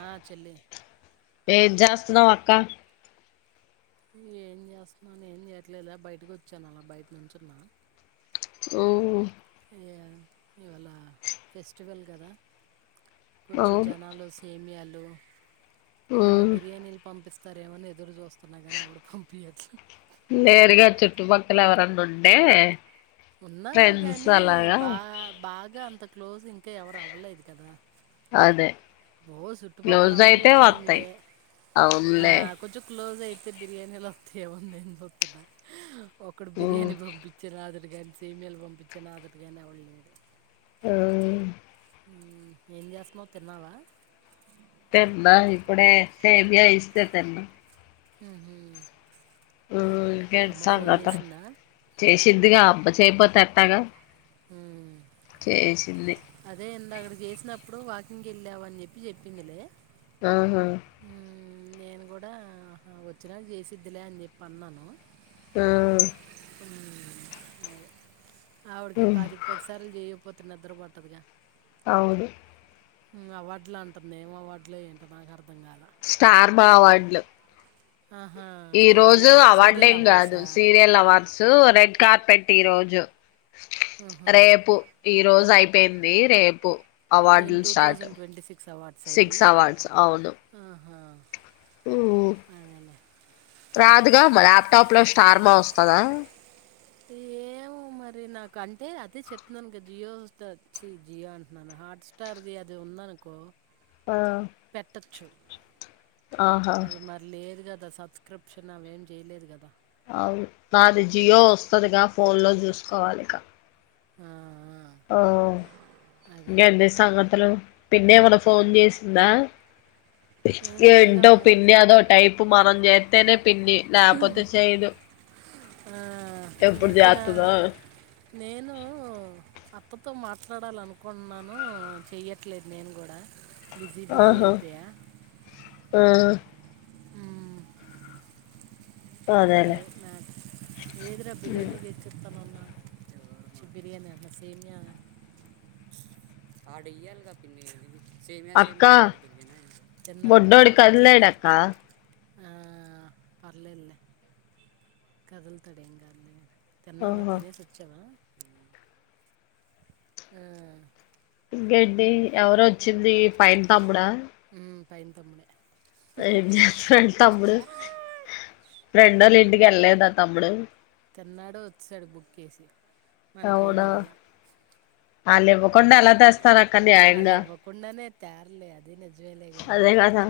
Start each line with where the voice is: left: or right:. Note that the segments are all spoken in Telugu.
right: ఆ చెల్లి
left: ఏం చేస్తున్నావ్ అక్క
right: ఏం చేస్తున్నాను ఏం చేయట్లేదుా బయటకి వచ్చాను అలా బయట నుంచున్నా
left: ఉమ్
right: ఇవాళ ఫెస్టివల్ గాదా కొంచెం
left: అవును
right: జనాల్లో సేమియాల డు ఏన్న
left: ఉమ్
right: బిర్యానీలు పంపిస్తా రేమన్నా ఎదురు చూస్తున్నా గాని ఎవడు పంపియట్లే
left: లేేరుగా చుట్టుపక్కల ఎవరన్నా ఉంటే
right: ఉన్నారు
left: ఫ్రెండ్స్
right: గాని
left: అలాగా
right: బా బాగా అంత క్లోజ్ ఇంకా ఎవరు అవ్వలేదు కదా
left: అదే
right: ఓ చుట్టుపక్కల
left: క్లోజ్
right: అందరూ
left: అయితే
right: ముస్లింలే
left: వత్తాయి
right: ఆ
left: అవునులే
right: కొంచెం క్లోజ్ అయి తే బిర్యానీలు వత్తాయి ఏమో అని నేను సుతున్న ఒక్కడు
left: ఉమ్
right: బిర్యానీ పంపించేరాదు రా గాని సేమియాలు పంపించే నాదుడుగానేవడలేడు
left: ఆ
right: హ్మ్మ్ ఏం చేస్తున్నావు తిన్నావా
left: తెన్నా ఇప్పుడే సేమియా ఇస్తే తీన్నా
right: ఉహు
left: ఇంకేంటి సాంగతులు
right: చేసిందా
left: చేసిందిగా అమ్మ చేయపోత తగా
right: హుమ్మ్
left: వేసింది
right: అదే ఇందాక చేసినప్పుడు వాకింగ్ వెళ్ళావు అని చెప్పి చెప్పిందిలే
left: ఆహా ఆ
right: ఉమ్, నేను కూడా వచ్చినాక చేసిద్లే అని చెప్పి అన్నాను
left: ఆ
right: ఆవిడికి
left: ఉమ్
right: పాదికి పది సార్లు చేయపో ఇనా నిద్ర పట్టదు గా
left: అవును
right: అవార్డులు అంటుంది నేం అవార్డులు ఏంట నాకు అర్
left: స్టార్ మా అవార్డ్లు
right: ఆహా
left: ఈ
right: స- అదే
left: రోజు
right: సీరియల్
left: అవార్డేం కాదు
right: అవార్డ్సా
left: సీరియల్ అవార్డ్స్ రెడ్ కార్పెట్ ఈ రోజు
right: ఆహా.
left: రేపు ఈ రోజు అయిపో బింది రేపు
right: ఏం
left: అవార్డులు
right: two
left: start
right: thousand twenty six awards ఇవి
left: సిక్స్
right: ఆహా
left: హుమ్మ్
right: అదేలే
left: రాదుగా మా లాప్టాప్లో స్టార్ మా వస్తాదా
right: ఏమో మరి నాకు అంటే అదే చెప్తున్నాను కదా జియో హోట్స్టార్ వచ్చి జియో అంటున్నాను హాట్స్టార్ది అది ఉందనుకో
left: ఆ
right: చ్చు
left: ఆహా
right: అది మరి లేదు కదా ద సబ్స్క్రిప్షన్ అవేం చేయలేదు కదా
left: అవును నాది జియో వస్తుందిగా ఫోన్ లో చూసుకోవాలిక
right: ఆ ఆ. అదే
left: ఇంకేంది సంగతులు పిన్ని ఏమన్నా ఫోన్ చేసిందా
right: ఏం చేయలే
left: ఏంటో
right: మరి
left: పిన్ని అదో టైపు మనం చే తేనెప్ పిన్ని నాపోతే చేయదు
right: ఈ
left: ఎప్పుడు
right: మధ్యన
left: చేత్తదో
right: నేను అత్తతో మాట్లాడాలనుకుంటున్నాను చెయ్యట్లేదు నేను కూడా బిజీ బిజీ
left: ఆహా
right: అయిపోయా
left: ఆ అదేలే
right: అదే మ్యాక్స్ ఏదిరా బిర్యానీదేచిస్తాను అన్నావు చ్చి బిర్యానీ అంటున్న సేమియా
left: అక్క
right: తిన్నావా
left: బొడ్డోడు కదిలాడక్క
right: అఆ పర్లేదులే కదుల్తాడు ఏం కాదులే కానీ తిన్నావా
left: ఆహా
right: తినేసి వచ్చావా ఆ
left: గడ్డి ఎవరు వచ్చింది పైన తమ్ముడా
right: ఉ పైన తమ్ముడే
left: ఏం చేస్తాడు తమ్ముడు ఫ్రెండోళ్ళ ఇంటికి వెళ్లేదా తమ్ముడు
right: తిన్నాడు వచ్చేశాడు బుక్ ఏసీ మనకు ఏం తేలా
left: ఆ లేవ్ కొండ ఎలా తెస్తాడు అక్క మీ ఆయన్
right: తేరులే అద్
left: అదే కదా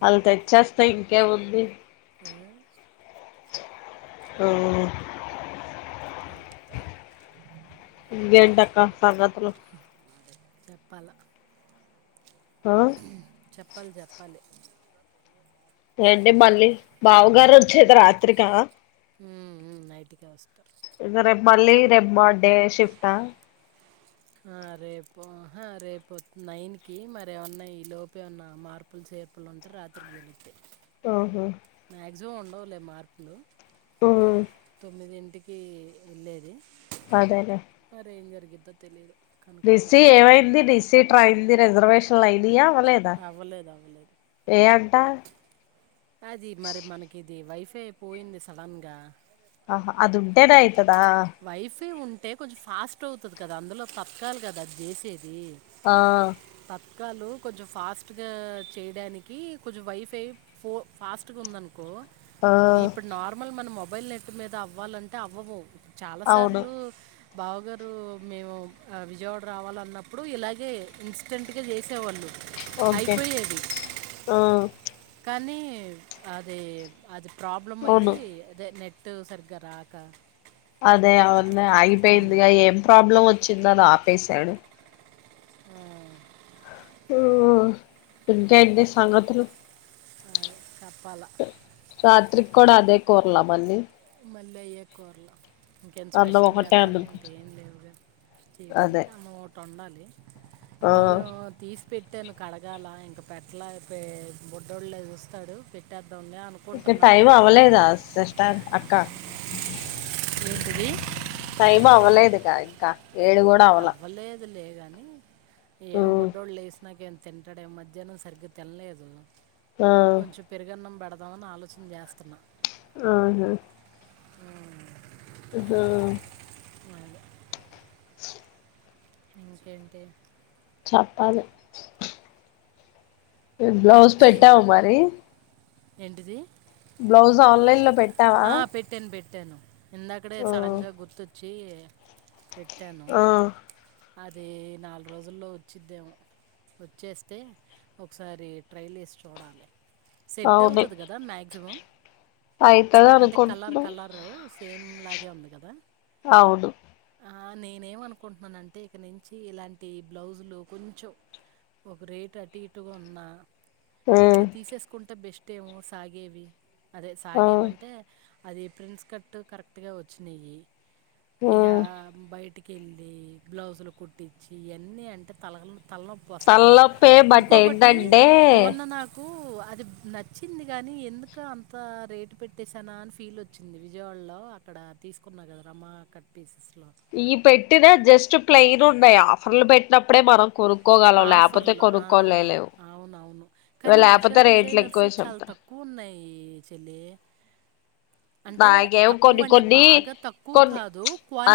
left: వాళ్ళు తెచ్చేస్తా ఇంకేముంది
right: ఆ,
left: హ్ ఇంకేంటి అక్క సంగతులు
right: చెప్పాలా
left: ఆ
right: చెప్పాలి జెప్పాలి
left: ఏంటే మళ్ళీ బావగారు వచ్చేది రాత్రిక
right: ఉ ఉ నైట్ కే వస్తారు
left: ఇగ రేపు మళ్ళీ రేపు బర్త్డే షిఫ్ట్ ఆ
right: ఆ రేపు ఆహా రేపు నైన్ కి మరి ఏమన్నా ఈ లోపు ఏమన్నా మార్పులు చేర్పులు ఉంటే రాత్రికి వెలుగుతాయి
left: ఆహా
right: మాక్సిమం ఉండవులే మార్పులు
left: ఉమ్
right: తొమ్మిది ఇన్ కి వెళ్ళేది
left: అదేలే
right: ఇద్ధ తెలిదు
left: నిస్సీ ఏమైంది నిస్సీ ట్రైందు ది రిజర్వేషన్లు ఐడియా ఓ లేదా
right: అవ్వలేదు అవ్వలేదు
left: ఏయన్ టా
right: అది మరి మనకి ఇది వైఫ్ తే పోయింది సలన్ గా
left: ఆహా అది ఉంటేదయత్
right: వైఫే ఉం అంటే కొంచెం ఫాస్ట్ అవుతది కదా అందులో పతకాలు కదా అది చేసేది
left: ఆ
right: గాలు కొంచెం ఫాస్ట్ గా చేయడానికి కొంచెం వైఫై ఫో ఫాస్ట్ గా ఉంది అనుకో
left: ఆ
right: ఈ ఇప్పుడు నార్మల్ మనమో మొబైల్ నెట్ మీద అవ్వాలంటే అవ్వవు చాలా
left: అవును
right: సార్లు బావగారు మేము విజయవాడ రావాల అన్నప్పుడు ఇలాగే ఇన్స్టెంట్ గా చేసి తేవాళ్ళు
left: ఓకే
right: అయిపోయేది
left: ఆ
right: కానీ అదే అదు ప్రాబ్లమ్
left: అవును
right: అయ్యి అదే నెట్ టు సరిగ్గా రాక
left: అదే అవున్న
right: ఉమ్,
left: అగిపోయింది గా ఏం ప్రాబ్లం వొత్ చిన్ననా ఆపేసడు
right: ఆ
left: తువా ఇంకేంటి సంగతులు
right: ఆయి కప్పు
left: రాత్రిక్ కోడా దే కోర్లా మళ్ళీ
right: మల్లయ్య కోర్ లా ఇంకేంది
left: అన్నం
right: స్పెషల్
left: ఒకటే
right: చేస్తామ
left: అనుకుంట
right: ఎంటి ఏం లేవుగా
left: అదే
right: చేయడానికి అన్నం వోటి వంట వండాలి.
left: ఆ
right: బియ్యం తీసి పెట్టాను కడగాల ఇంకా పెట్టలా పె బుడ్డోడు లేగుస్తాడు పెట్టె
left: ఇంకా టైం అవలేదా అస్సలు న్ అక్కా
right: ఎంటిది?
left: టైం అవ్వలేదుగా ఇంకా. ఏడు కూడా అవలా.
right: దు లేగానీ ఏం బుడ్డోడు లేసి నాకేం తింటాడేమో మధ్యాహ్నం సరిగ్గా తినలేదు.
left: ఆ
right: కొంచెం పెరుగన్నం బెడ దామని ఆలోచన చేస్తున్నా.
left: ఆహా ఆహా
right: అదే ఇంకేంటి
left: చప్పాలి ఒకే బ్లౌజ్ పెట్టావు మరి.
right: ఏంటిది?
left: బ్లౌజ్ ఆన్లైన్ లో పెట్
right: ఆ పెట్టాను పెట్ పేట్టాను. ఇందాకడే
left: ఆ
right: సడన్ గా గుర్తొ చ్చి పెట్ ట్టాను.
left: ఆ
right: అది నాలుగు రోజుల్లో వచ్చిద్దేమో వచ్చేస్తే ఒకసారి ట్రైల్ ఎసి చూడాలి. సెట్
left: అవుంది
right: అవుతుంది
left: అయి
right: ఛ్ అంటే కలర్ కలర్ సేమ్ అలాగే ఉంది కదా.
left: అవును.
right: ఆ నేనేమనుకుంటున్నాను అంటే ఇక్కడ నుంచి ఇలాంటి బ్లౌజులు కొంచెం ఒక రేటు అటు ఇటుగా ఉన్నా
left: ఆ
right: ఇట్లా తీసేసుకుంటే బెస్ట్. టేమో సాగేవి. అదే
left: ఆ
right: సాగేవి అం అది ప్రింస్ కట్టు కరెక్ట్ గా వచ్చినయి
left: ఆ
right: ఇగ బయటి కెళ్ళి బ్లౌజులు కుట్టించి ఇయన్నీ అంటే తలలను తలనొప్పి వస్తుందినాక్,
left: తలనొప్పే బట్
right: ఇంకొకటి
left: ఏంటంటే
right: మొన్న నాకు కు అది నచ్చింది గానీ ఎందుక అంత రేటు పెట్ తెసనా అని ఫీల్ వచ్చింది విజయవాడలో అక్కడ తీసుకున్నా కద రమా కట్ పీసెస్ లో
left: ఈ పెట్టినా జస్ట్ ప్లెయిన్ ఉన్నయ్ ఆఫర్లు పెట్టినప్పుడే మనం కొను
right: ఆఫర్లో ఆ అవునవును కానీ ఉషా
left: లేకపోతే రేట్లు
right: డిజైనర్స్
left: ఎక్కువ
right: చాలా
left: చెప్తారు
right: తక్కువ ఉన్నాయి చెల్లి. అంటే
left: నాగేమో
right: తక్కువ
left: కొన్ని
right: అంటే
left: కొన్ని,
right: బాగా తక్కువ
left: కొన్ని
right: కాదు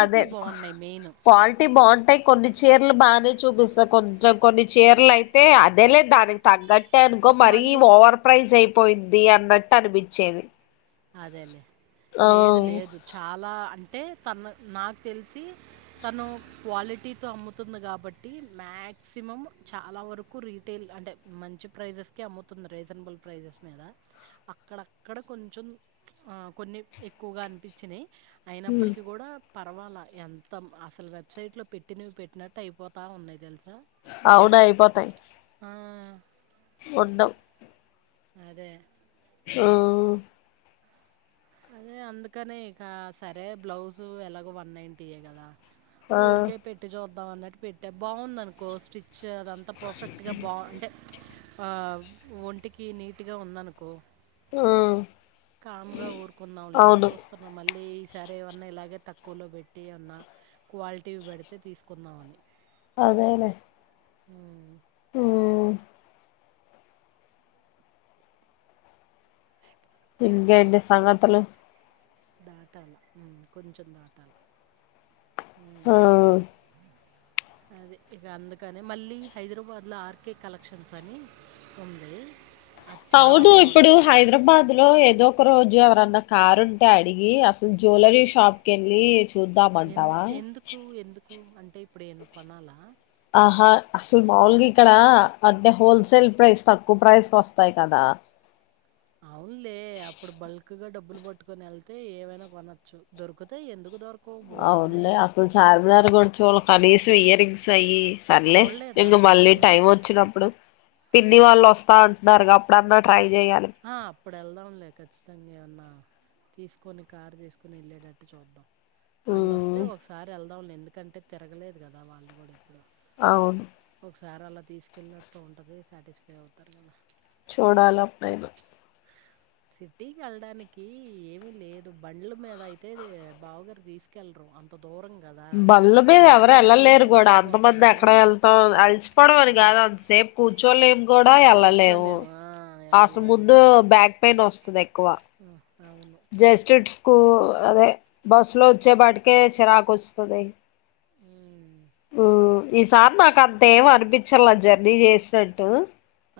left: అదే
right: బాగున్నాయి మెయిన్
left: క్వాలిటీ బాగుంటయ్ కొన్ని చీరలు బా చూపిస్తా కొంచెం కొన్ని చీరలయితే అదే లేదు దానికి తగ్గట్ టె అనుకో మరీ
right: మళ్ళీ
left: ఓవర్ ప్రైజ్ అయి పోయిద్ది అన్నట్టు అనిపించేది.
right: అదేలేే
left: ఆ
right: లేదు లేదు చాలా అంటే తన నాకు తెలుసు సి తను క్వాలిట్ టీతో అమ్ముతుంది కాబట్టి మ్యాక్సిమం చాలా వరకు రీటైల్ అంటే మంచి ప్రైజెస్కి అమ్ముతుంది రీజనబుల్ ప్రైజెస్ మీద, అక్కడక్కడ కొంచెం ఆ కొన్ని ఎక్కువగా అనిపించినయ్ అయినప్పటికీ గూడ పర్వాలా ఎంత అసలు వెబ్సైట్లో పెట్టినవి పెట్టినట్టు అయిపోతా ఉన్నాయి తెలుస
left: ఆవునయిపోతై
right: ఆ!
left: ఉండవ్
right: అదే
left: ఉమ్
right: అదే అందుకనే ఇక సరే బ్లౌజు ఎలాగో వన్ నైన్ యే కదా.
left: ఆ
right: ఊరికే పిట్ట జూత్ బావున్నట్టు పెట్టే బాగుందనుకో స్టిచ్ శ అదంతా పర్ఫెక్ట్గా బాగుంటే ఆ ఒంటికి నీట్గా ఉందనుకో
left: ఆ
right: కామ్గా ఊరుకున్నాంలే అని
left: అవును
right: చూస్తున్నాం మళ్ళీ ఈ సారి ఏమన్నా ఇలాగే తక్కువలో పెట్టి ఏన్నా క్వాలిటీ పెడితే తీసుకుందామని.
left: అదేలె
right: ఉమ్
left: ఉమ్ ఇంగెంటి సంఘతులు
right: దాటాలా ఉమ్ కొంచెం దాటాల
left: ఆ
right: అదే ఇక అందుకనే మళ్ళీ హైదరాబాద్లో ఆర్కే కలెక్షన్స్ అని ఉంది అది చాలా
left: అవును
right: బాగుంది
left: ఇప్పుడు హైదరాబాద్ లో ఏదో ఒక రోజు ఎవరన్నా కార్ ఉంటే అడిగి అప్పుడు జ్యువెలరీ షాప్ కీ వెళ్ళి చుద్దామంటవా
right: ఎందుకు ఎందుకు ఎందుకు అంటే ఇప్పుడు ఏన్న కొనాలా
left: ఆహా అసలు మాములుగా ఇక్కడ అంటే హోల్సేల్ ప్రైస్ తక్కువ ప్రైస్ కోస్తాయి కదా
right: అవునులే అప్పుడు బల్క్ గా డబ్బులు పట్టుకొని వెళ్తే ఏమైనా కొనొచ్చు దొరుకుతై ఎందుకు దొరక
left: అవులే అసల్ చార్మినార్ కొంచం కనీసం ఇయర్ రింగ్స్ అయ్యి సర్లే
right: చూడలేదా
left: ఇంకా
right: అసలు
left: మళ్ళీ
right: నువ్వు
left: టైం వచ్చినప్పుడు పిన్ని వాళ్ళు వస్తా అంటున్నారు కాప్పుడన్నా ట్రై చేయాలి
right: ఇప్పుడు వెళ్దాంలే ఖచ్చితంగా ఏమన్నా తీసుకొని కారు తీస్కుని వెళ్ళేటట్టు చూద్దాం ఆలోస్తే
left: ఉమ్,
right: ఒకసారి ఎల్ పోన్లే ఎందుకంటే తిరగలేదు కదా వాళ్ళు కూడా ఇప్పుడు
left: అవును
right: ఒకసారి అలా తీసుకెళ్ళినట్టు ఉంటుంది సాటిస్ఫై అవుతారు కదా
left: చూడాలి అప్పుడైనా
right: సిటీకి వెళ్డానికి ఏమి లేదు బండ్ల మీద అయితే బావగారు తీసుకెళ్లరు అంత దూరం కదా
left: బళ్ల మీద ఎవరు
right: జర్నీకి
left: వెళ్ళలేరు కూడా అంతమంది
right: అలసిపోతారని
left: ఎక్కడ వెళ్తాం అలిసిపోవడం అని
right: ఆ,
left: కాదు అంతసేపు కూర్చోలేం కూడా ఎళ్లాలేము
right: కూర్చోలేము ఆ,
left: అసలు
right: వెళ్ళలేము
left: ముందు బ్యాక్ పెయిన్ వస్తుంది ఎక్కువ
right: అవును
left: కొ అదే బస్ లో వచ్చే వాటికే చిరాకు వస్తు ఓవెన్
right: ఉమ్,
left: ఉమ్మ్ ఈసార్ నాక్ అంత ఏమ అనిపించాల జర్నీ చేసినట్టు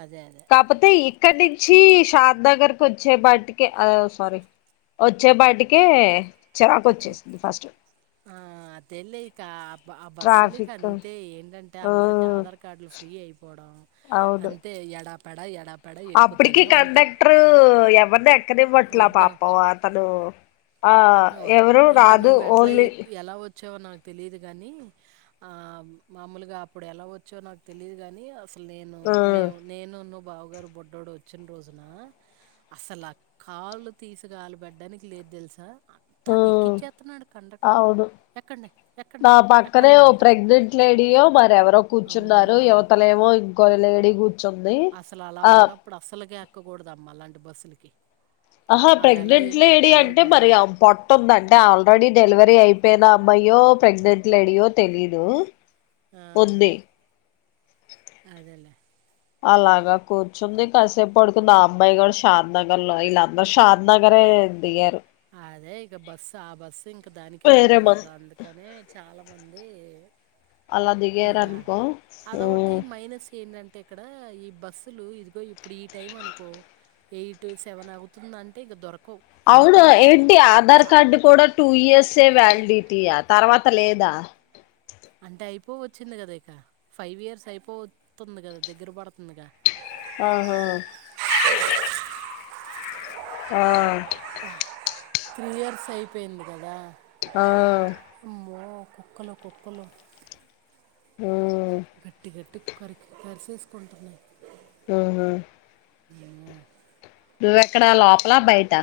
right: అదే అదే
left: కప్పుతే అక్కడ నుంచి షాద్ నగర్ కు వచ్చే బటికే అ సారీ వచ్చే బటికే చిరాకు వచ్చేసింది ఫస్ట్
right: తెల్లిక ఆ బస్సులీక
left: ట్రాఫిక్
right: అంతే అంటే
left: ఆ
right: అందరికీ ఆధార్ కార్డులు ఫ్రీ అయిపోవడం
left: అవును
right: అంతే యాడ పెడ యాడ
left: అప్పటికి కండక్టర్ ఎవరినీ ఎక్క నివ్వట్లా
right: వద్దా
left: పాపం అతను ఆ
right: ఓ!
left: ఎవరు
right: ఇంక
left: రాదు
right: నువ్వు ఎట్లా
left: ఓన్లీ
right: ఎక్ ఎలా వచ్చావో నాకు తెలిదు కాని ఆ మామూలుగా అప్పుడు ఎలా వచ్చావో నాకు తెలిదు కాని
left: ఆ
right: బావగారు బొడ్డోడు వచ్చిన రోజున అసలు ఆ కాళ్ళు తీసి కాళ్ళు పెట్టడానికి లేదు తెలుసా అంతా
left: ఉ
right: ఎక్కిచ్చేత్తన్నాడు కండక్టరు.
left: అవును
right: ఎక్కండి, ఎక్కండి,
left: నా పక్కనే ఓ
right: ఎక్కండంట.
left: ప్రెగ్నెంట్ లేడీయో మరెవరో కూర్చున్నారు
right: అమ్మో!
left: యువతలేమో ఇద్ లేడీ కు
right: అసలు అలా ఉన్నప్పుడు అసలకే ఎక్కకూడదు అమ్మ అలాం బస్సులకి
left: ఆహా
right: ఆళ్ళెలా
left: ప్రెగ్నెంట్ లేడీ
right: ఎక్కేత్తారో
left: అంటే మరి
right: గానీ.
left: పొట్ట ఉంది అంటే ఆల్రెడీ డెలివరీ అయిపో యినా అమ్మాయో ప్రెగ్నెంట్ లేడియో తెలీదు ఉంది
right: అదేలేే
left: అలాగా కూర్చుంది కాసేపు పడుకుంది ఆ అమ్మాయి షాద్ నగర్ లో వీళ్ళందరూ షాద్ నగరే దిగారు
right: అదే ఇక బస్సు ఆ బస్సు ఇంక దానికే
left: వేరే
right: పోతది
left: మం
right: కదా అందుకని చాలా మంది
left: అలా దిగారు
right: ఇక
left: అనుకో
right: అది ఒకటి మైనస్ ఏంటంటే అంటే ఇక్కడ ఈ బస్సులు ఇదిగో ఇప్పుడు ఈ టైం అనుకో ఎయిట్ సెవెన్ అవుతుందంటే ఇక దొరక కు ధోరుక్
left: అవును ఏంటి ఆధార్ కార్డు కూడా టూ ఇయర్స్ వే వ్యాలిడిటీయా తర్వాత లేదా
right: అంటే అయిపో వచ్చింది కదా ఇక ఫైవ్ ఇయర్స్ అయిపో వతుంది కదా దగ్గర పడుతుందిగా
left: ఆహా ఆ
right: త్రీ ఇయర్స్ అయిపోయింది కదా
left: ఆ
right: అమ్మో కుక్కలు కుక్కలు గట్టి గట్టి కరిక్ కరిసేసుకుంటన్నాయి
left: ఆహా
right: వామ్మో
left: నువ్వెక్కడ లోపల బయట